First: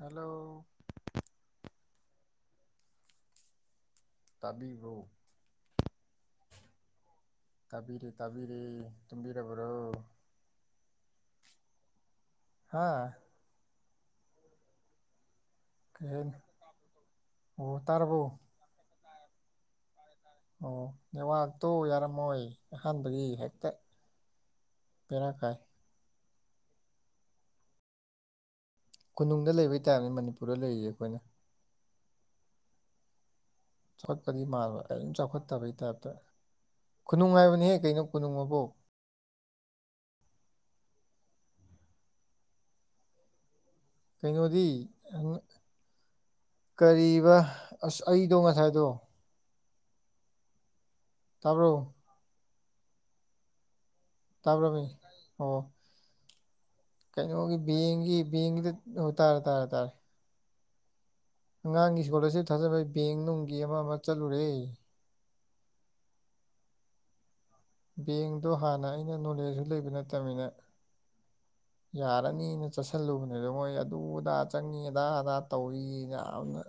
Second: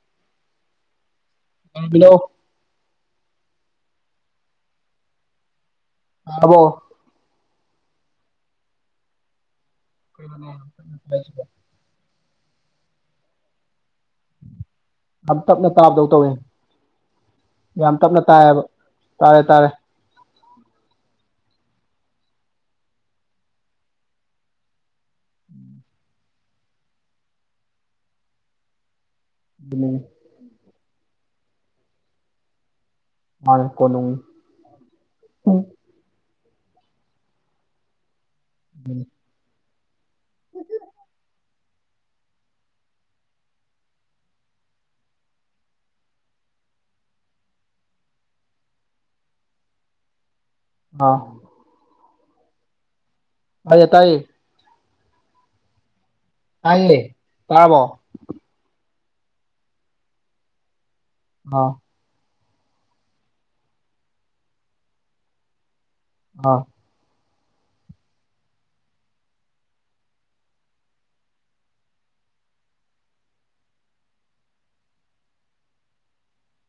hello hello [unintelligible] ꯇꯥꯕꯤꯕꯔꯣ ꯑꯕꯣ ꯇꯥꯕꯤꯔ ꯇꯥꯕꯤꯔ ꯇꯨꯝꯕꯤꯔꯕ꯭ꯔꯣ [inaudible] ꯍꯥꯥ ꯌꯥꯝ ꯇꯞꯅ ꯇꯥꯕꯗꯧ ꯀꯩ ꯇꯧꯋꯦ ꯍꯥꯏꯅꯣ ꯑꯣ ꯌꯥꯝ ꯇꯞꯅ ꯇꯥꯔꯕꯣ ꯇꯥꯏꯌꯦꯕ ꯇꯥꯔꯦ ꯇꯥꯔꯦ ꯑꯣ ꯅꯦꯋꯥꯛꯇꯣ ꯌꯥꯔꯝꯃꯣꯏ ꯑꯍꯥꯟꯕꯒꯤ ꯍꯦꯛꯇ ꯕꯦꯔꯥ ꯀꯥꯏ ꯀꯣꯅꯨꯡꯗ ꯂꯩꯕꯩ ꯑꯗꯨꯅꯤ ꯇꯥꯏꯞꯅꯤ ꯃꯅꯤꯄꯨꯔꯗ ꯂꯩꯔꯤꯁꯦ ꯑꯩꯈꯣꯏꯅ [unintelligible] ꯆꯥꯎꯈꯠꯄꯗꯤ ꯃꯥꯟꯕ ꯀꯩꯏꯝ ꯆꯥꯎꯈꯠꯇꯕꯒꯤ ꯇꯥꯏꯞꯇ ꯈꯨꯅꯨꯡ ꯍꯥꯏꯥꯕꯅꯤꯍꯦ ꯀꯩꯅꯣ ꯀꯣꯅꯨꯡ ꯑꯕꯣ ꯑꯗꯨꯅꯤ [inaudible] ꯀꯩꯅꯣꯗꯤ ꯑ ꯀꯔꯤꯑꯕ ꯑꯁ ꯑꯩꯗꯣ ꯉꯁꯥꯏꯗꯣ ꯑꯥ ꯇꯥꯕ꯭ꯔꯣ ꯇꯥꯏꯌꯦ ꯇꯥꯏꯌꯦ ꯇꯥꯕ꯭ꯔꯣꯃꯦ ꯑꯣ ꯇꯥꯏꯌꯦ ꯀꯩꯅꯣꯒꯤ ꯇꯥꯔꯕꯣ ꯕꯦꯡꯒꯤ ꯕꯦꯡꯒꯤꯗ ꯑꯣ ꯇꯥꯔꯦ ꯇꯥꯔꯦ ꯇꯥꯔꯦ ꯑꯥ ꯑꯉꯥꯡꯒꯤ ꯁ꯭ꯀꯣꯂꯔꯁꯤꯞ ꯊꯥꯖꯤꯟꯕꯩ ꯕꯦꯡ ꯅꯨꯡꯒꯤ ꯑꯃ ꯑꯃ ꯆꯠꯂꯨꯔꯦ ꯑꯥ ꯕꯦꯡꯗꯣ ꯍꯥꯟꯅ ꯑꯩꯅ ꯅꯣꯂꯦꯖꯁꯨ ꯂꯩꯕ ꯅꯠꯇꯕꯅꯤꯅ [inaudible] ꯌꯥꯔꯅꯤꯅ ꯆꯠꯁꯤꯜꯂꯨꯕꯅꯤꯗ ꯃꯣꯏ ꯑꯗꯨ ꯑꯗꯥ ꯆꯪꯉꯤ ꯑꯗꯥ ꯑꯗꯥ ꯇꯧꯏꯅ ꯌꯥꯝꯅ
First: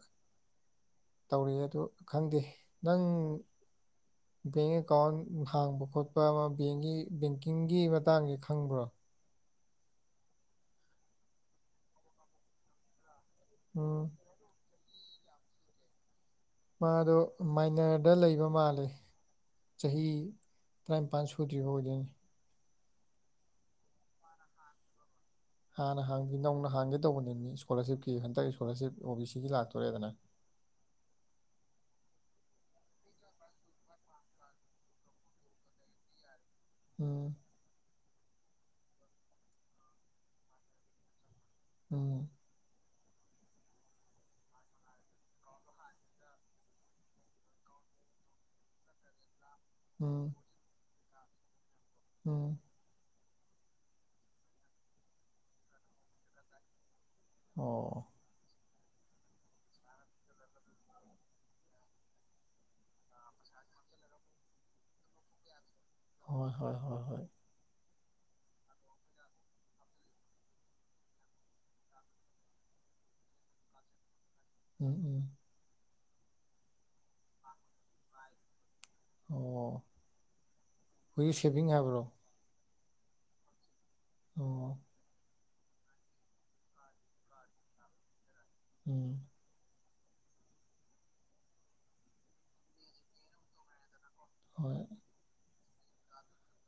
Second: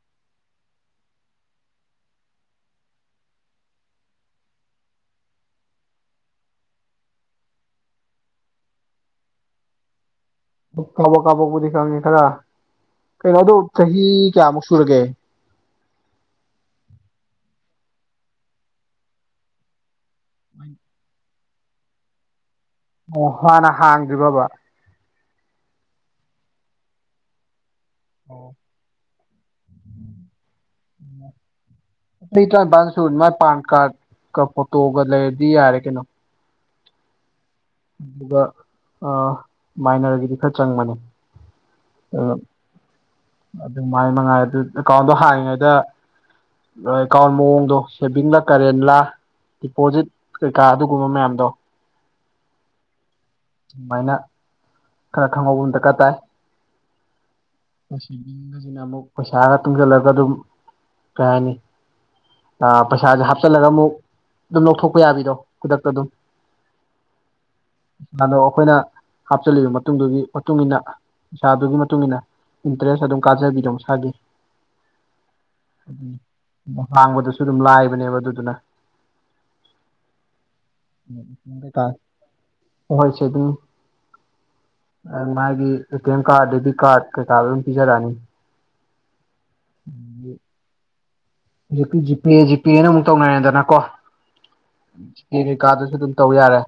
ꯇꯧꯔꯛꯑꯦ ꯑꯗꯨ ꯈꯪꯗꯦ ꯅꯪ [inaudible] ꯕꯦꯡ ꯑꯦꯀꯥꯎꯟ ꯍꯥꯡꯕ ꯈꯣꯠꯄ ꯑꯃ ꯕꯦꯡꯒꯤ ꯕꯦꯡꯀꯤꯡꯒꯤ ꯃꯇꯥꯡꯁꯦ ꯈꯪꯕ꯭ꯔꯣ ꯀꯥꯕꯛ ꯀꯥꯕꯛꯄꯨꯗꯤ ꯈꯪꯉꯦ ꯈꯔ ꯀꯩꯅꯣ ꯑꯗꯨ ꯆꯍꯤ ꯎꯝ ꯀꯌꯥꯃꯨꯛ ꯁꯨꯔꯒꯦ ꯃꯥꯗꯣ ꯃꯥꯏꯅꯔꯗ ꯂꯩꯕ ꯃꯥꯜꯂꯦ ꯆꯍꯤ ꯇꯔꯥꯅꯤꯄꯥꯜ ꯁꯨ ꯗ꯭ꯔꯤꯕ ꯑꯣꯏꯗꯨꯏꯅꯤ ꯑꯣ ꯍꯥꯟꯅ ꯍꯥꯡꯗ꯭ꯔꯤꯕꯥꯕ ꯍꯥꯟꯅ ꯍꯥꯡꯗꯤ ꯅꯧꯅ ꯍꯥꯡꯒꯦ ꯇꯧꯕꯅꯦꯃꯤ ꯏꯁꯀꯣꯂꯔꯁꯤꯞꯀꯤ ꯑꯣ ꯍꯟꯗꯛ ꯏꯁꯀꯣꯂꯥꯔꯁꯤꯞ ꯑꯣ ꯕꯤ ꯁꯤꯒꯤ ꯂꯥꯛꯇꯣꯔꯦꯗꯅ [inaudible] ꯆꯍꯤ ꯇꯔꯥꯏꯟꯄꯥꯟ ꯁꯨꯔꯗꯤ ꯃꯥꯏ ꯄꯥꯟ ꯀꯥꯔꯗ ꯀ ꯐꯣꯇꯣꯒ ꯂꯩꯔꯗꯤ ꯌꯥꯔꯦ ꯀꯩꯅꯣ ꯎꯝ ꯑꯗꯨꯒ ꯑ ꯃꯥꯏꯅꯔꯒꯤꯗꯤ ꯈꯔ ꯆꯪꯕꯅꯦ ꯎꯝ ꯑꯗꯨꯅ ꯑꯗꯨꯃꯥꯏ ꯃꯉꯥꯏ ꯑꯗꯨ ꯑꯦꯀꯥꯎꯟꯗꯣ ꯍꯥꯡꯉꯤꯉꯩꯗ ꯑꯦꯀꯥꯎꯟ ꯃꯑꯣꯡꯗꯣ ꯁꯦꯚꯤꯡꯂꯥ ꯀꯔꯦꯟꯂꯥ ꯗꯤꯄꯣꯖꯤꯠ ꯎꯝ ꯀꯩꯀꯥ ꯑꯗꯨꯒꯨꯝꯕ ꯃꯌꯥꯝꯗꯣ ꯎꯝ ꯑꯃꯥꯏꯅ ꯈꯔ ꯈꯪꯍꯧꯕ ꯑꯃ ꯗꯔꯀꯥꯔ ꯇꯥꯏ ꯑꯣ ꯁꯤꯅ ꯑꯃꯨꯛ ꯄꯩꯁꯥꯒ ꯇꯨꯡꯁꯤꯜꯂꯒ ꯑꯗꯨꯝ ꯀꯩ ꯍꯥꯏꯅꯤ ꯑ ꯄꯩꯁꯥꯁꯦ ꯍꯥꯞꯆꯤꯜꯂꯒ ꯑꯃꯨꯛ ꯑꯗꯨꯝ ꯂꯧꯊꯣꯛꯄ ꯌꯥꯕꯤꯗꯣ ꯈꯨꯗꯛꯇ ꯑꯗꯨꯝ ꯍꯣꯏ ꯍꯣꯏ ꯍꯣꯏ ꯍꯣꯏ ꯑꯗꯣ ꯑꯈꯣꯏꯅ ꯆꯠꯂꯤꯕ ꯃꯇꯨꯡꯗꯨꯒꯤ ꯃꯇꯨꯡ ꯃꯇꯨꯡꯏꯟꯅ ꯄꯩꯁꯥꯗꯨꯒꯤ ꯃꯇꯨꯡ ꯏꯟꯅ ꯏꯟꯇꯔꯦꯁ ꯑꯗꯨꯝ ꯀꯥꯖꯕꯤꯗꯣ ꯃꯁꯥꯒꯤ ꯎꯝ ꯎꯝ ꯎꯝ ꯍꯥꯡꯕꯗꯁꯨ ꯨ ꯁꯨ ꯑꯗꯨꯝ ꯂꯥꯏꯕꯅꯦꯕ ꯑꯗꯨꯗꯨꯅ ꯑꯣ ꯍꯨꯏ ꯁꯦꯚꯤꯡ ꯍꯥꯏꯕ꯭ꯔꯣ ꯍꯣꯏ ꯁꯦꯚꯤꯡ ꯑꯣ ꯑꯩ ꯃꯥꯒꯤ A T M card debit card ꯀꯩ ꯀꯥ ꯂꯣꯏꯝ ꯄꯤꯖꯔꯛ ꯑꯅꯤ ꯎꯝ ꯍꯧꯖꯤꯛꯇꯤ ꯖꯤꯄꯦ ꯖꯤꯄꯦꯅ ꯑꯃꯨꯛ ꯇꯧꯅꯔꯦꯗꯅ ꯀꯣ ꯍꯣꯏ ꯐꯤ ꯀꯩꯀꯥꯗꯨꯁꯨ ꯑꯗꯨꯝ ꯇꯧ ꯌꯥꯔꯦ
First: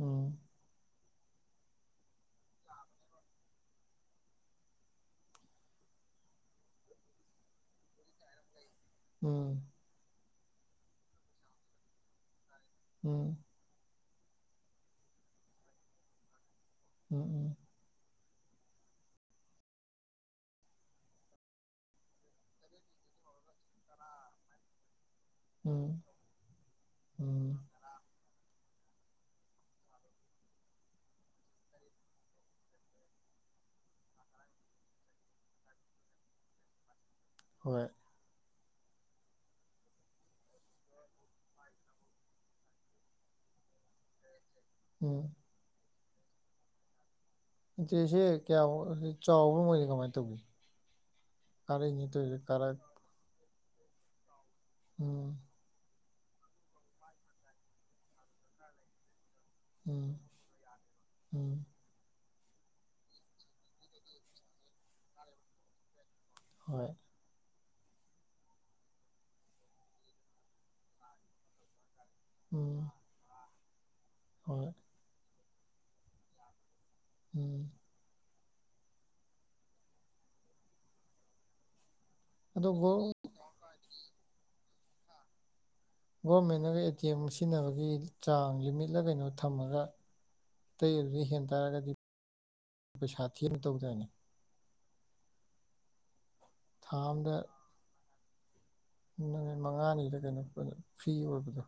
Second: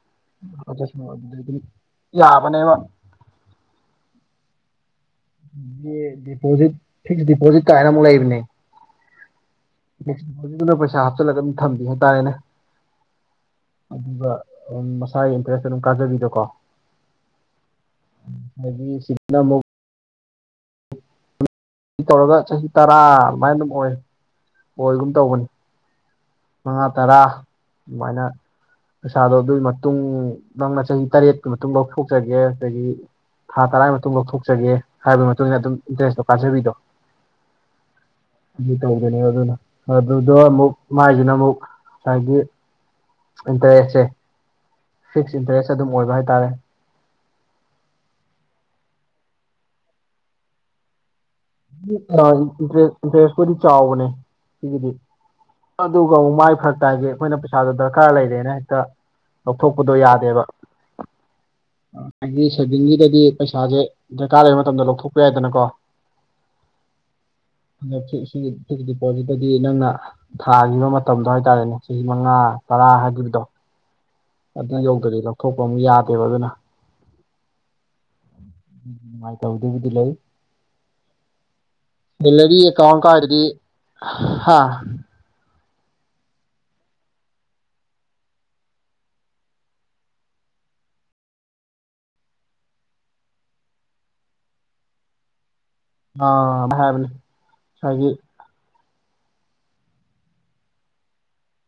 ꯎꯝ ꯑꯗꯨ ꯑꯗꯨꯗꯤ ꯌꯥꯕꯅꯦꯕ ꯗꯤꯄꯣꯖꯤꯠ ꯐꯤꯛꯁ ꯗꯤꯄꯣꯖꯤꯠ ꯀꯥꯏꯅ ꯑꯃꯨꯛ ꯂꯩꯕꯅꯦ ꯎꯝ ꯍꯧꯖꯤꯛꯗ ꯄꯩꯁꯥ ꯍꯥꯞꯆꯤꯜꯂ ꯑꯗꯨꯝ ꯊꯝꯕꯤ ꯍꯥꯏꯇꯥꯔꯦꯅꯦ ꯎꯝ ꯑꯗꯨꯒ ꯃꯁꯥꯒꯤ ꯏꯟꯇꯔꯦꯁꯇ ꯑꯗꯨꯝ ꯀꯥꯖꯕꯤꯗꯣꯀꯣ ꯎꯝ ꯎꯝ ꯍꯥꯏꯒꯤ ꯁꯤꯅꯥꯃ ꯁꯤ ꯇꯧꯔꯒ ꯆꯍꯤ ꯇꯔꯥ ꯑꯗꯨꯃꯥꯏꯅ ꯑꯗꯨꯝ ꯑꯣꯏ ꯍꯒꯨꯝ ꯇꯧꯕꯅꯤ ꯎꯝ ꯃꯉꯥ ꯇꯔꯥ ꯎꯝ ꯑꯗꯨꯃꯥꯏꯅ ꯄꯩꯁꯥꯗꯣ ꯑꯗꯨꯒꯤ ꯃꯇꯨꯡ ꯅꯪꯅ ꯆꯍꯤ ꯇꯔꯦꯠꯀꯤ ꯃꯇꯨꯡ ꯂꯧꯊꯣꯛꯆꯒꯦ ꯑꯗꯨꯗꯒꯤ ꯊꯥ ꯇꯔꯥꯒꯤ ꯃꯇꯨꯡ ꯂꯧꯊꯣꯛꯆꯒꯦ ꯍꯥꯏꯕꯒꯤ ꯃꯇꯨꯡ ꯏꯟꯅ ꯑꯗꯨꯝ ꯏꯟ ꯗ꯭ꯔꯦꯁꯇꯣ ꯀꯥꯖꯕꯤꯗꯣ ꯍꯣꯏ ꯑꯗꯨ ꯇꯧꯗꯅꯦ ꯑꯗꯨꯅ ꯑꯗꯨꯗꯣ ꯑꯃꯨꯛ ꯃꯥꯏꯁꯤꯅ ꯑꯃꯨꯛ ꯉꯁꯥꯏꯒꯤ ꯏꯟꯇꯔꯦꯁꯁꯦ ꯎꯝ ꯐꯤꯛꯁ ꯏꯟꯇꯔꯦꯁ ꯑꯗꯨꯝ ꯑꯣꯏꯕ ꯍꯥꯏꯇꯥꯔꯦ ꯏꯆꯦꯁꯦ ꯀꯌꯥ ꯆꯥꯎꯕꯅꯤ ꯀꯃꯥꯏꯅ ꯇꯧꯤ ꯀꯥꯔꯛ ꯏꯦ ꯏꯟꯇꯔꯦꯁꯄꯨꯗꯤ ꯆꯥꯎꯕꯅꯦ ꯁꯤꯒꯤꯗꯤ ꯎꯝ ꯑꯗꯨꯒ ꯃꯥꯏ ꯐꯔꯛ ꯇ ꯍꯥꯏꯒꯦ ꯑꯩꯈꯣꯏꯅ ꯄꯩꯁꯥꯗꯨꯣ ꯗꯔꯀꯥꯔ ꯂꯩꯔꯦꯅ ꯍꯦꯛꯇ ꯂꯧꯊꯣꯛꯄꯗꯣ ꯎꯝ ꯌꯥꯗꯦꯕ ꯎꯝ ꯎꯝ ꯑꯩꯒꯤ ꯁꯦꯚꯤꯡꯒꯤꯗꯗꯤ ꯄꯩꯁꯥꯁꯦ ꯗꯔꯀꯥꯔ ꯂꯩꯕ ꯃꯇꯝꯗ ꯂꯧꯊꯣꯛꯄ ꯌꯥꯏꯗꯅꯀꯣ ꯍꯣꯏ ꯑꯗ ꯁꯤꯒꯤ ꯐꯛ ꯗꯤꯄꯣꯖꯤꯠꯇꯗꯤ ꯅꯪꯅ ꯊꯥꯈꯤꯕ ꯃꯇꯝꯗꯣ ꯍꯥꯏꯇꯥꯔꯦꯅꯦ ꯆꯍꯤ ꯃꯉꯥ ꯇꯔꯥ ꯎꯝ ꯍꯥꯏꯈꯤꯕꯗꯣ ꯍꯣꯏ ꯑꯗꯨꯅ ꯌꯧꯗ꯭ꯔꯗꯤ ꯂꯧꯊꯣꯛꯄ ꯑꯃ ꯌꯥꯗꯦꯕ ꯑꯗꯨꯅ ꯎꯝ ꯎ ꯅꯨꯡꯉꯥꯏꯇꯧꯗꯦꯕꯨꯗꯤ ꯂꯩ ꯗꯂꯔꯤ ꯑꯗꯣ ꯑꯦ ꯀꯥꯎ ꯀ ꯍꯥꯏꯗꯤ ꯍꯥꯥ ꯒꯣꯔꯃꯦꯟꯅꯒ ꯑꯦ ꯇꯤ ꯑꯦꯝ ꯁꯤꯖꯤꯟꯅꯕꯒꯤ ꯆꯥꯡ ꯂꯤꯃꯤꯠꯂ ꯀꯩꯅꯣ ꯊꯝꯃꯒ ꯑꯇꯩ ꯑꯗꯨꯗ ꯍꯦꯟ ꯇꯥꯔꯒꯗꯤ ꯄꯩꯁꯥ ꯊꯤ ꯑꯃ ꯇꯧꯗꯣꯏꯅꯦ ꯑ ꯊꯥ ꯍꯥꯏꯕ ꯑꯝꯗ ꯍꯥꯏꯒꯤ ꯅꯨꯃꯤꯠ ꯃꯉꯥꯅꯤꯗ ꯀꯩꯅꯣ ꯐ꯭ꯔꯤ ꯑꯣꯏꯕꯗꯣ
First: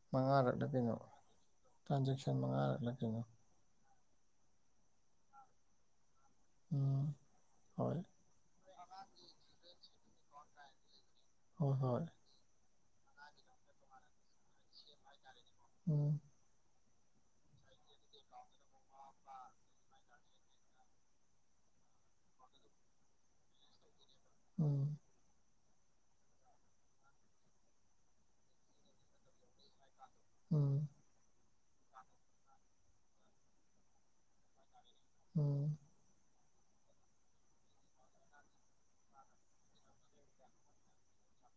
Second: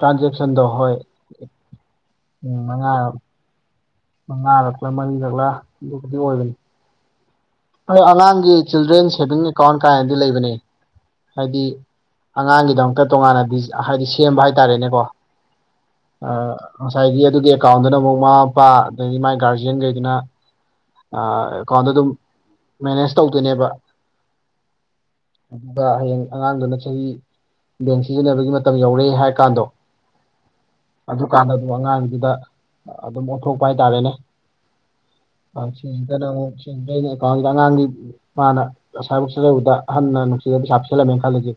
ꯇ꯭ꯔꯥꯟꯖꯦꯛꯁꯟꯗꯣ ꯃꯉꯥꯔꯛꯂ ꯍꯣꯏ ꯀꯅꯣ ꯇ꯭ꯔꯥꯟꯖꯦꯛꯁꯟ ꯃꯉꯥꯔꯛꯂ ꯀꯅꯣ ꯃꯉꯥꯔꯛꯂꯥ ꯃꯔꯤꯔꯛꯂ ꯑꯗꯨꯕꯨꯗꯤ ꯑꯣꯏꯕꯅꯤ ꯎ ꯑꯩ ꯑꯉꯥꯡꯒꯤ ꯆꯤꯜꯗ꯭ꯔꯦꯟ ꯁꯦꯚꯤꯡ ꯑꯦꯀꯥꯎꯟ ꯀꯥꯏꯅꯗꯤ ꯂꯩꯕꯅꯦ ꯍꯥꯏꯗꯤ ꯍꯣꯏ ꯍꯣꯏ ꯑꯉꯥꯡꯒꯤꯗꯃꯛꯇ ꯇꯣꯉꯥꯟꯅꯗꯤ ꯍꯥꯏꯗꯤ ꯁꯦꯝꯕ ꯍꯥꯏꯇꯥꯔꯦꯅꯦꯀꯣ ꯑꯣꯝ ꯉꯁꯥꯏꯒꯤ ꯑꯗꯨꯒꯤ ꯑꯦꯀꯥꯎꯟꯗꯨꯅ ꯑꯃꯨꯛ ꯃꯃꯥ ꯃꯄꯥ ꯑꯗꯩꯗꯒꯤ ꯃꯥꯏ ꯒꯥꯔꯖꯤꯌꯥꯟꯈꯩꯗꯨꯅ ꯑ ꯀꯅ ꯑꯗꯨꯝ ꯃꯦꯅꯦꯖ ꯇꯧꯗꯣꯏꯅꯦꯕ ꯎꯝ ꯑꯗꯨꯒ ꯍꯌꯦꯡ ꯑꯉꯥꯡꯗꯨꯅ ꯆꯍꯤ ꯕꯦꯡ ꯁꯤꯖꯤꯟꯅꯕꯒꯤ ꯃꯇꯝ ꯌꯧꯔꯑꯦ ꯍꯥꯏꯔ ꯀꯥꯟꯗꯣ ꯎꯝ ꯑꯗꯨꯀꯥꯟꯗ ꯑꯗꯨꯝ ꯑꯉꯥꯡꯗꯨꯗ ꯑꯗꯨꯝ ꯑꯣꯟꯊꯣꯛꯄ ꯍꯥꯏꯇꯥꯔꯦꯅꯦ ꯎꯝ ꯆꯅ ꯆ ꯀꯜꯗꯉ ꯃꯥꯅ ꯉꯁꯥꯏꯕꯨꯁꯤ ꯂꯩꯕꯗ ꯍꯟꯅ ꯅꯨꯡꯁꯤ ꯆꯞꯁꯤꯜꯂꯝꯃꯦꯅ ꯈꯜꯂꯁꯦ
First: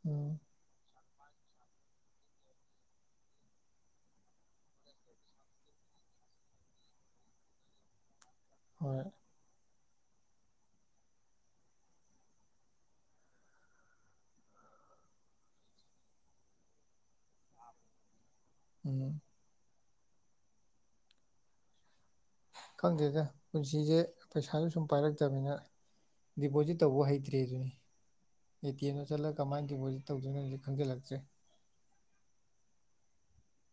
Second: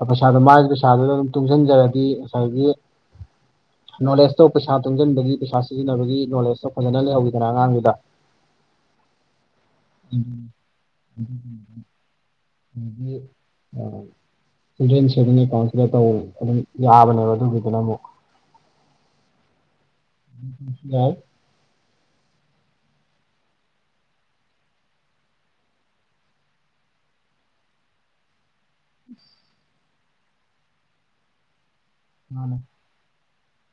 ꯑ ꯄꯩꯁꯥꯗꯣ ꯎꯝ ꯃꯥꯒꯤ ꯄꯩꯁꯥꯗꯨꯗ ꯑꯗꯨꯝ ꯇꯨꯡꯁꯤꯟꯖꯔꯗꯤ ꯉꯁꯥꯏꯒꯤ ꯅꯣꯂꯦꯖꯇꯣ ꯄꯩꯁꯥ ꯇꯨꯡꯁꯤꯟꯕꯒꯤ ꯄꯩꯁꯥ ꯁꯤꯖꯤꯟꯅꯕꯒꯤ ꯅꯣꯂꯦꯖꯇꯣ ꯐꯖꯅ ꯂꯩꯍꯧꯏꯗꯅ ꯑꯉꯥꯡꯗꯨꯗ ꯍꯣꯏ [unintelligible] ꯆꯤꯜꯗ꯭ꯔꯦꯟ ꯁꯦꯚꯤꯡ ꯑꯦꯀꯥꯎꯟꯁꯤꯗ ꯇꯧ ꯑꯗꯨꯝ ꯌꯥꯕꯅꯦꯕ ꯑꯗꯨꯒꯤꯗꯨꯅ ꯑꯃꯨꯛ ꯎꯝ [unintelligible] ꯈꯪꯗꯦꯗ ꯄꯨꯟꯁꯤꯁꯦ ꯄꯩꯁꯥꯁꯨ ꯁꯨꯝ ꯄꯥꯏꯔꯛꯇꯕꯅꯤꯅ ꯗꯤꯄꯣꯖꯤꯠ ꯇꯧꯕꯧ ꯍꯩꯇ꯭ꯔꯦ ꯗꯨꯅꯤ ꯑꯦ ꯇꯤ ꯑꯦꯝꯗ ꯆꯠꯂꯒ ꯀꯃꯥꯏꯅ ꯗꯤꯄꯣꯖꯤꯠ ꯇꯧꯗꯣꯏꯅꯣꯖꯤꯁꯨ ꯈꯪꯖꯜꯂꯛꯇ꯭ꯔꯦ ꯃꯥꯅꯦ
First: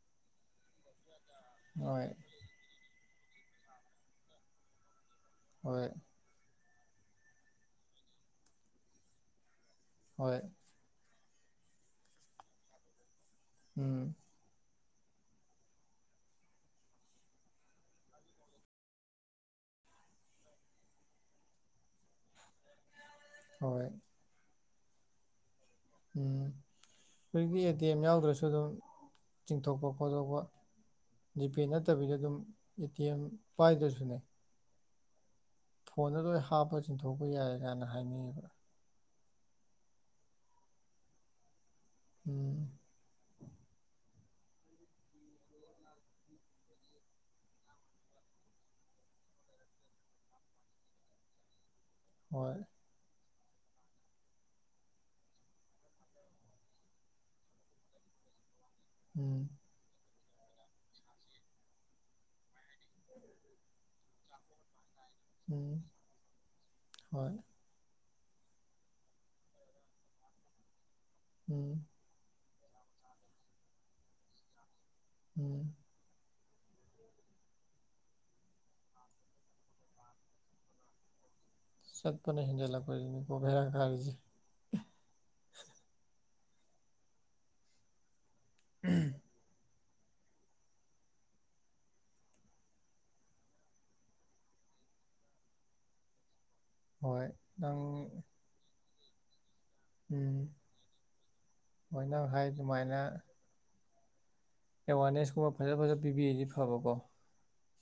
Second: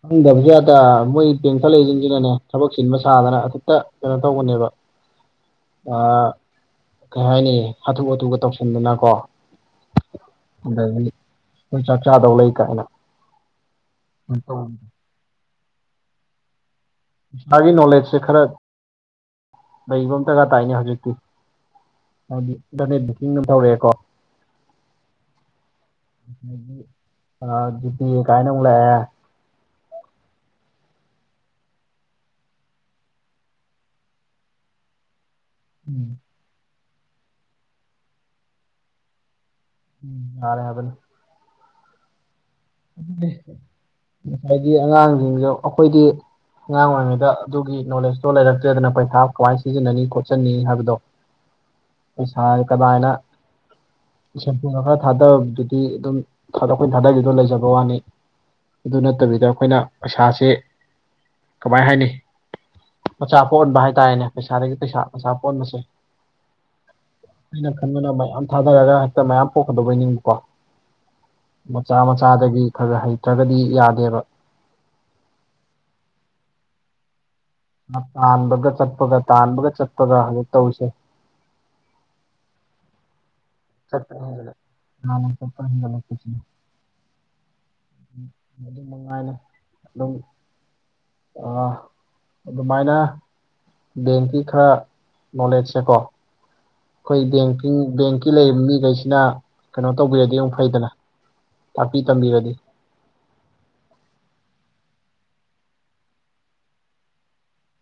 ꯈꯪꯗꯕꯁꯨ ꯌꯥꯗ ꯃꯣꯏ ꯕꯦꯡꯇ ꯍꯣꯏ ꯂꯩꯔꯤꯁꯤꯡꯖꯤꯅꯅꯦ ꯊꯕꯛ ꯆꯤꯟꯕ ꯁꯥꯗꯅ ꯑꯈꯨꯠꯇ ꯀꯩꯅꯣ ꯇꯧꯕꯅꯦꯕ ꯍꯣꯏ ꯀꯩ ꯍꯥꯏꯅꯤ ꯍꯥꯊꯨ ꯍꯥꯊꯨꯒ ꯇꯧꯁꯤꯟꯗꯅꯀꯣ ꯍꯣꯏ ꯑꯗꯒꯤ ꯑꯩꯈꯣꯏ ꯆꯥꯛ ꯆꯥꯗꯧ ꯂꯩ ꯀꯥꯏꯅ ꯎꯝ [unintelligible] ꯄꯩꯁꯥꯒꯤ ꯅꯣꯂꯦꯖꯁꯦ ꯈꯔ ꯂꯩꯕ ꯑꯃ ꯗꯔꯀꯥꯔ ꯇꯥꯏꯅꯦ ꯍꯧꯖꯤꯛꯇꯤ ꯍꯥꯏꯕꯗꯤ ꯏꯟꯇꯔꯅꯦꯠ ꯕꯨꯛꯀꯤꯡꯅ ꯍꯣꯏ ꯇꯧꯔꯛꯑꯦꯀꯣ ꯎꯝ ꯍꯧꯖꯤꯛꯇꯤ ꯑꯦ ꯑꯗꯒꯤ ꯇꯤ ꯑꯦꯝ ꯖꯤꯄꯦ ꯌꯥꯎꯗ꯭ꯔꯁꯨ ꯀꯥꯏꯅ ꯑꯃꯨꯛ ꯑꯗꯨꯝ ꯂꯥꯛꯑꯦ ꯆꯤꯡꯊꯣꯛꯄ ꯈꯣꯠꯇꯣꯛꯄ ꯖꯤꯄꯦ ꯅꯠꯇꯕꯤꯗ ꯑꯗꯨꯝ ꯑꯦ ꯇꯤ ꯑꯦꯝ ꯄꯥꯏꯗ꯭ꯔꯁꯨꯅꯦ ꯐꯣꯟꯗ ꯂꯣꯏ ꯍꯥꯞꯄ ꯆꯤꯡꯊꯣꯛꯄ ꯌꯥꯏ ꯀꯥꯏꯅ ꯍꯥꯏꯅ ꯩꯌꯦꯕ ꯎꯝ ꯌꯥꯔꯦ ꯍꯥꯏꯕꯅꯤ ꯎꯝ ꯑꯗꯨꯅꯦ ꯉꯁꯥꯏꯗꯤ ꯑꯉꯥꯡꯁꯤꯡꯁꯨ ꯑꯩꯈꯣꯏꯗꯤ ꯑꯉꯥꯡ ꯑꯣꯏꯔꯤꯉꯩꯗ ꯑꯗꯨꯒꯤ ꯅꯣꯂꯦꯖꯇꯣ ꯂꯩꯔꯛꯇꯦꯗꯅ ꯄꯩꯁꯥ ꯀꯃꯥꯏ ꯁꯤꯖꯤꯟꯅꯅꯤ ꯈꯣꯠꯆꯟꯅꯤ ꯍꯥꯏꯕꯗꯣ ꯍꯣꯏ ꯄꯩꯁꯥꯖꯦ ꯀꯗꯥꯏꯅ ꯁꯦꯝꯐꯨꯗ ꯈꯔ ꯊꯥꯗꯕꯗꯨꯗꯤ ꯑꯗꯨꯝ ꯑꯩꯈꯣꯏꯅ ꯊꯥꯗꯈꯤꯗꯣ ꯂꯩꯖꯕ__ ꯕꯋꯥꯅꯤ ꯑꯗꯨ ꯅꯠꯇꯕꯤꯗ ꯎꯝ ꯑꯩꯈꯣꯏꯅ ꯄꯩꯁꯥꯁꯦ ꯀꯃꯥꯏ ꯍꯥꯏꯅꯤ ꯃꯆꯥ ꯄꯣꯛꯍꯟꯕ ꯍꯥꯏꯇꯥꯔꯦꯅꯦ ꯄꯩꯁꯥꯗꯒꯤ ꯄꯩꯁꯥ ꯃꯆꯥ ꯄꯣꯛꯍꯟꯕꯁꯦ ꯎꯝ ꯍꯣꯏ ꯑꯩꯅ ꯈꯟꯕꯅ ꯃꯌꯥꯝ ꯊꯥꯗꯔꯒ ꯍꯦꯛꯇ ꯃꯌꯥꯝ ꯄꯣꯛꯀꯗꯧꯕꯩ ꯅꯤꯡꯕꯀꯣ ꯎꯝ ꯃꯆꯥ ꯃꯆꯥ ꯃꯆꯥꯗꯒꯤ ꯈꯔ ꯈꯔ ꯍꯩꯇ꯭ꯔꯒꯗꯤ ꯌꯥꯗꯦꯕ ꯎꯝ ꯅ ꯇꯥꯟꯕꯒ ꯆꯠꯄꯒ ꯇꯥꯟꯕꯒ ꯆꯠꯄꯒ ꯍꯧꯖꯤꯛ ꯇꯧꯔꯤꯁꯦ ꯆꯠꯄꯅ ꯍꯦꯟꯖꯤꯜꯂꯛꯄꯖꯤꯅꯤ ꯑꯣ [unintelligible] ꯆꯠꯄꯅ ꯍꯦꯟꯖꯤꯜꯂꯛꯄ ꯃꯥꯅꯦ ꯆꯠꯄꯅ ꯍꯦꯟꯖꯤꯜꯂꯛꯄꯖꯤꯅꯦ [unintelligible] [unintelligible] ꯃꯥꯅꯦ ꯑꯗꯨꯝ ꯑꯥꯍ ꯑꯗꯨꯃꯥꯏꯅ ꯕꯦꯡꯀꯤ ꯈꯔ ꯅꯣꯂꯦꯖꯁꯦꯀꯣ ꯑꯩꯈꯣꯏ ꯍꯣꯏ ꯕꯦꯡꯀꯤꯡ ꯅꯪ ꯕꯦꯡꯀꯤ ꯂꯩꯔꯤꯕ ꯃꯤꯈꯩꯁꯤꯅ ꯀꯩꯅꯣ ꯇꯧꯕꯤꯔꯗꯤ ꯎꯝ ꯑꯃꯨꯛ ꯐꯩꯗꯅ ꯇꯥꯛꯄꯤ ꯇꯝꯕꯤꯔꯗꯤ ꯁꯨꯃꯥꯏꯅ ꯑꯦꯋꯥꯔꯅꯦꯁ ꯀꯨꯝꯕ ꯐꯖ ꯐꯖ ꯄꯤꯕꯤꯔꯗꯤ ꯐꯕꯀꯣ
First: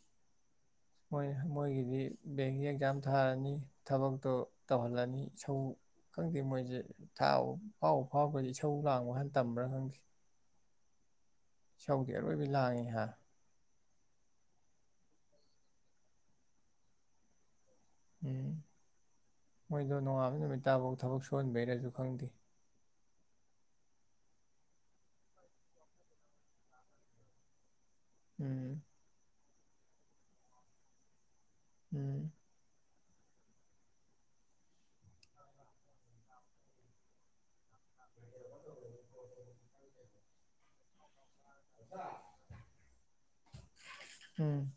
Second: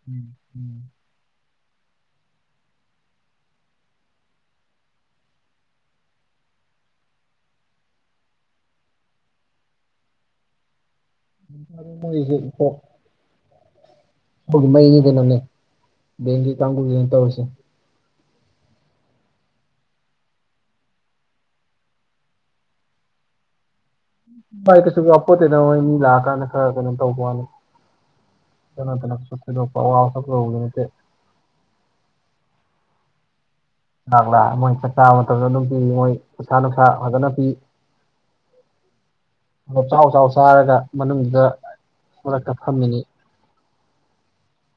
ꯎꯝ ꯎꯝ ꯃꯣꯏ ꯃꯣꯏꯒꯤꯗꯤ ꯕꯦꯡꯒꯤ ꯑꯦꯛꯖꯥꯝ ꯊꯥꯔꯅꯤ ꯊꯕꯛꯇꯣ ꯇꯧꯍꯜꯂꯅꯤ ꯏꯁꯧ__ ꯈꯪꯗꯦ ꯃꯣꯏꯁꯦ ꯊꯥꯕꯨ ꯐꯥꯎꯕꯨ ꯐꯥꯎꯒ꯭ꯔꯗꯤ ꯏꯁꯧ ꯂꯥꯡꯕ ꯍꯥꯟꯅ ꯇꯝꯕ꯭ꯔꯥ ꯈꯪꯗꯦ ꯏꯁꯧꯗꯤ ꯑꯔꯣꯏꯕꯤ ꯂꯥꯡꯉꯤ [unintelligible] ꯍꯥ ꯏꯁꯧꯗꯤ ꯃꯩꯅꯤ ꯀꯩꯅꯣꯅꯦ ꯕꯦꯡꯒꯤ ꯀꯥꯡꯕꯨꯁꯤꯅ ꯇꯧꯔꯤꯁꯦ ꯎꯝ ꯃꯣꯏꯗꯣ ꯅꯣꯡꯉꯥꯟꯕ ꯅꯨꯃꯤ ꯇꯥꯐꯧ ꯊꯕꯛ ꯁꯨꯍꯟꯕꯩꯔꯁꯨ ꯈꯪꯗꯦ ꯥꯏ ꯀꯩꯁꯨꯄꯣꯠꯇꯗꯧ ꯃꯤ ꯂꯥꯛꯑꯀꯥꯟꯗ ꯈꯔ ꯀꯩꯅꯣ ꯇꯧꯕꯅꯤ ꯎꯝ ꯁ ꯎꯝ ꯂꯥꯛꯂ ꯃꯣꯏ ꯆꯥꯛ ꯆꯥꯕ ꯃꯇꯝꯗ ꯑꯗꯨꯝ ꯄꯤ ꯃꯣꯏ ꯄꯩꯁꯥ ꯅꯨꯡꯁꯥ ꯐꯖꯅ ꯄꯤ ꯑꯗꯣ ꯆꯥꯎ ꯆꯥꯎ ꯆꯔꯒ ꯃꯅꯨꯡꯗꯨꯗ ꯃꯔꯛꯇ ꯐꯝꯃꯤꯅꯤ ꯎꯝ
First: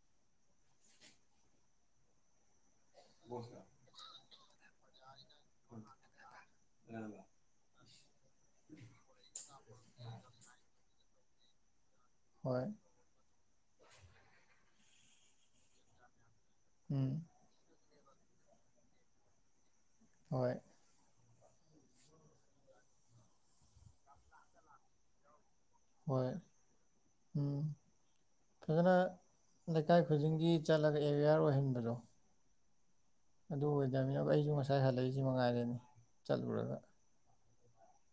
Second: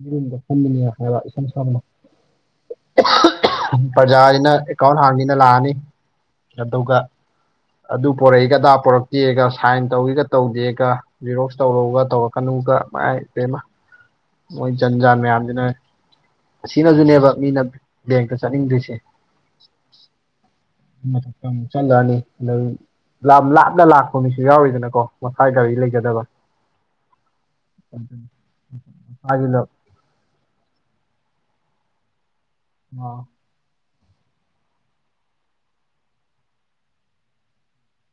ꯃꯤꯔꯨꯝꯒ ꯐ ꯍꯥꯏꯕ ꯏ ꯁꯅ ꯄ꯭ꯔꯖꯥꯁꯤꯅ ꯑꯦꯀꯥꯎꯟ ꯍꯥꯡꯉꯅ ꯂꯥꯛꯑꯅꯤ ꯑꯗꯨꯒ ꯑꯗꯨ ꯄꯣꯔꯛꯏꯒꯗꯥ ꯄꯣꯔꯛꯇꯦꯒ ꯁꯥꯏꯟ ꯇꯧꯒꯒ ꯇꯧꯗꯦꯒ ꯔꯤꯔꯣꯛꯁ ꯇꯧꯔꯒ ꯍꯣꯏ ꯇꯧꯔꯛꯀꯅꯨꯒ ꯃꯥꯏꯃ ꯃꯣꯏ ꯖꯟ ꯖꯥꯟ ꯃꯌꯥꯝꯁꯤꯅ ꯎꯝ ꯑꯁꯤꯅꯁꯨꯅꯦꯕ ꯃꯤꯅ ꯕꯦꯡꯇ ꯆꯠꯅꯤꯡꯗꯣꯏꯁꯦ ꯍꯣꯏ ꯃꯊꯛꯇ ꯑꯃꯨꯛ ꯆꯠꯅꯔꯅꯤ ꯑꯗ ꯂꯥꯞꯅ ꯂꯥꯛꯄ ꯃꯤꯁꯨ ꯌꯥꯎꯔꯤꯗꯅꯀꯣ ꯃꯈꯥ ꯒꯥꯔꯤ ꯂꯩ ꯍꯣꯏ ꯎꯝ ꯐꯒꯅ ꯃꯁꯥꯒꯤ ꯂꯝ ꯂꯩ ꯂꯩꯀꯥꯏ ꯈꯨꯗꯤꯡꯒꯤ ꯆꯠꯂꯒ ꯑꯦꯋꯦꯌꯥꯔ ꯑꯣꯏꯍꯟꯕꯗꯣ ꯑꯣ ꯑꯗꯨ ꯑꯣꯏꯗꯕꯅꯤ ꯑ ꯑꯩꯁꯨ ꯉꯁꯥꯏ ꯍꯜꯂꯛꯏꯁꯤ ꯃꯉꯥꯏꯔꯦꯅꯤ ꯆꯠꯂꯨꯔꯒ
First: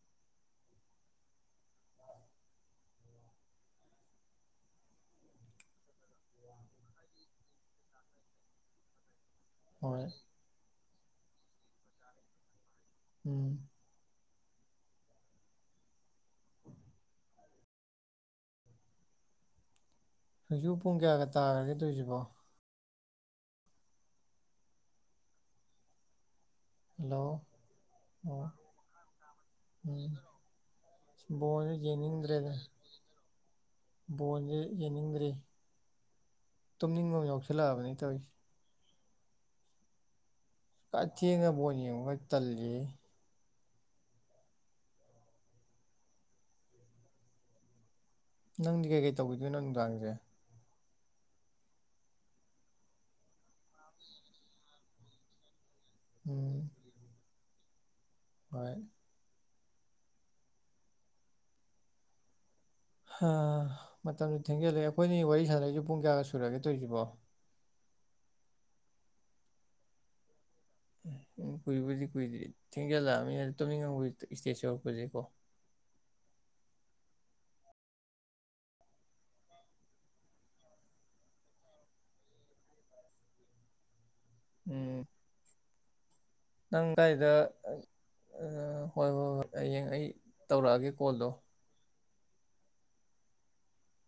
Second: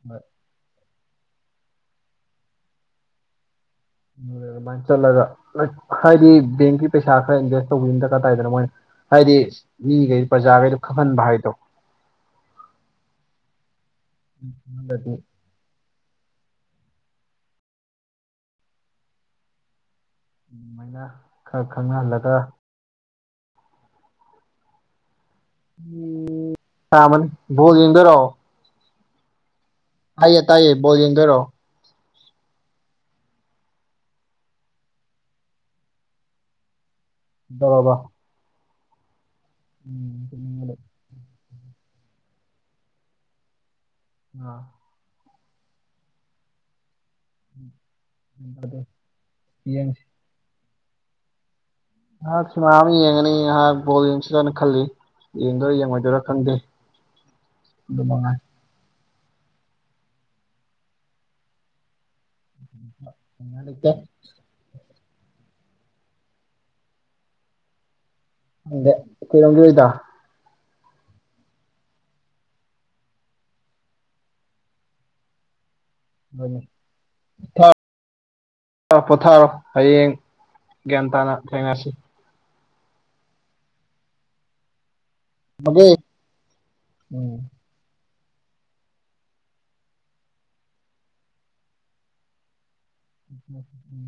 ꯍ ꯑꯗꯨꯃꯥꯏꯅ ꯆꯠꯂꯒ ꯍꯥꯏꯗꯤ ꯕꯦꯡꯀꯤ ꯄꯩꯁꯥ ꯈꯔ ꯏꯟꯚꯦꯁ ꯇꯧꯕꯤꯗꯨꯅ ꯗꯔꯀꯥꯔ ꯇꯥꯏꯗꯅ ꯃꯣꯏꯅ ꯍꯥꯏꯗꯤ ꯍꯣꯏ ꯃꯤꯈꯩ ꯄ꯭ꯔꯖꯥꯈꯩꯗꯣ ꯈꯪꯍꯟꯕ ꯍꯥꯏꯗꯣ ꯎꯝ ꯎꯗꯤ ꯎ ꯍꯧꯖꯤꯛ ꯄꯨꯡ ꯑꯗꯨꯃꯥꯏꯅ ꯀꯌꯥꯒ ꯈꯔ ꯇꯥꯈ꯭ꯔꯒꯦꯗꯣꯏꯁꯤꯕꯣ ꯈꯪꯅꯍꯜꯂꯒ ꯎꯝ ꯍꯜꯂꯣ ꯀꯃꯅꯤ ꯣꯖꯤꯗꯔꯣ ꯑꯣ ꯇꯥꯏꯌꯦ ꯕꯣꯜ ꯌꯦꯡꯗꯣꯏꯔꯣ ꯎꯝ ꯣꯜ ꯌꯦꯅꯤꯗ꯭ꯔꯦꯗ ꯕꯣꯟꯁꯦ ꯌꯦꯡꯅꯤꯡꯗ꯭ꯔꯦ ꯇꯨꯝꯅꯤꯡꯕ ꯑꯃ ꯇꯧꯔꯕ ꯌꯥꯎꯁꯜꯂꯛꯑꯕꯅꯤ ꯇꯧꯔꯤꯁꯦ ꯎꯝ ꯈ ꯊꯦꯡꯅ ꯕꯣꯠ ꯌꯦꯡꯉꯒ ꯇꯜꯂꯤ ꯑ ꯅꯪꯗꯤ ꯀꯩ ꯀꯩ ꯇꯧꯕꯤꯗꯣꯏꯅꯣ ꯌꯦꯡꯁꯤ ꯅꯨꯡꯗꯥꯡꯁꯦ ꯉꯍꯥꯛ ꯁꯤꯃꯥ ꯑꯃ ꯌꯦꯡꯉꯅꯤ ꯉꯍꯥꯛ ꯕꯣꯜ ꯌꯦꯡꯁꯤꯗꯅ ꯈꯜꯂꯤ ꯌꯦꯡꯗꯔ ꯌꯦꯡꯉꯣꯏ ꯑꯗꯨꯔ ꯈꯟꯗꯦ ꯑꯗꯨ ꯅꯨꯡꯉꯥꯏ ꯑꯩꯣꯏ ꯂꯩꯇꯦ ꯃꯇꯝꯗꯨ ꯊꯦꯡꯖꯤꯜꯂꯑꯦ ꯑꯩꯈꯣꯏꯅꯤ ꯋꯥꯔꯤ ꯁꯥꯟꯅꯛꯏꯁꯦ ꯄꯨꯡ ꯀꯌꯥꯒ ꯁꯨꯔꯒꯦ ꯇꯧꯔꯤꯁꯤꯕꯣ ꯑꯗ ꯀꯩꯅꯣꯝꯒꯤ ꯑꯣꯏꯗ ꯎꯝ ꯎꯝ ꯀꯨꯏꯕꯨꯗꯤ ꯀꯨꯏꯔꯗꯗꯤ ꯊꯦꯡꯖꯤꯜꯂꯛꯑꯅꯤꯅ ꯇꯣꯃꯤꯉꯕꯨ ꯏꯁꯇꯦꯖ ꯌꯧꯔꯛꯄꯁꯦꯀꯣ ꯍꯅꯦ ꯊ ꯄꯔꯣ ꯄꯣꯊꯥꯔꯣ ꯍꯌꯦꯡ ꯒ꯭ꯌꯥꯟ ꯇꯥꯅ ꯊꯦꯡꯅꯔꯁꯤ ꯎꯝ ꯃꯒꯦ ꯅꯪꯥꯏꯗ ꯎꯝ ꯍꯣꯏ ꯍꯣꯏ ꯍꯣꯏ ꯍꯌꯦꯡ ꯑꯩ ꯇꯧꯔꯛꯑꯒꯦ ꯀꯣꯜꯗꯣ ꯎ ꯎꯝ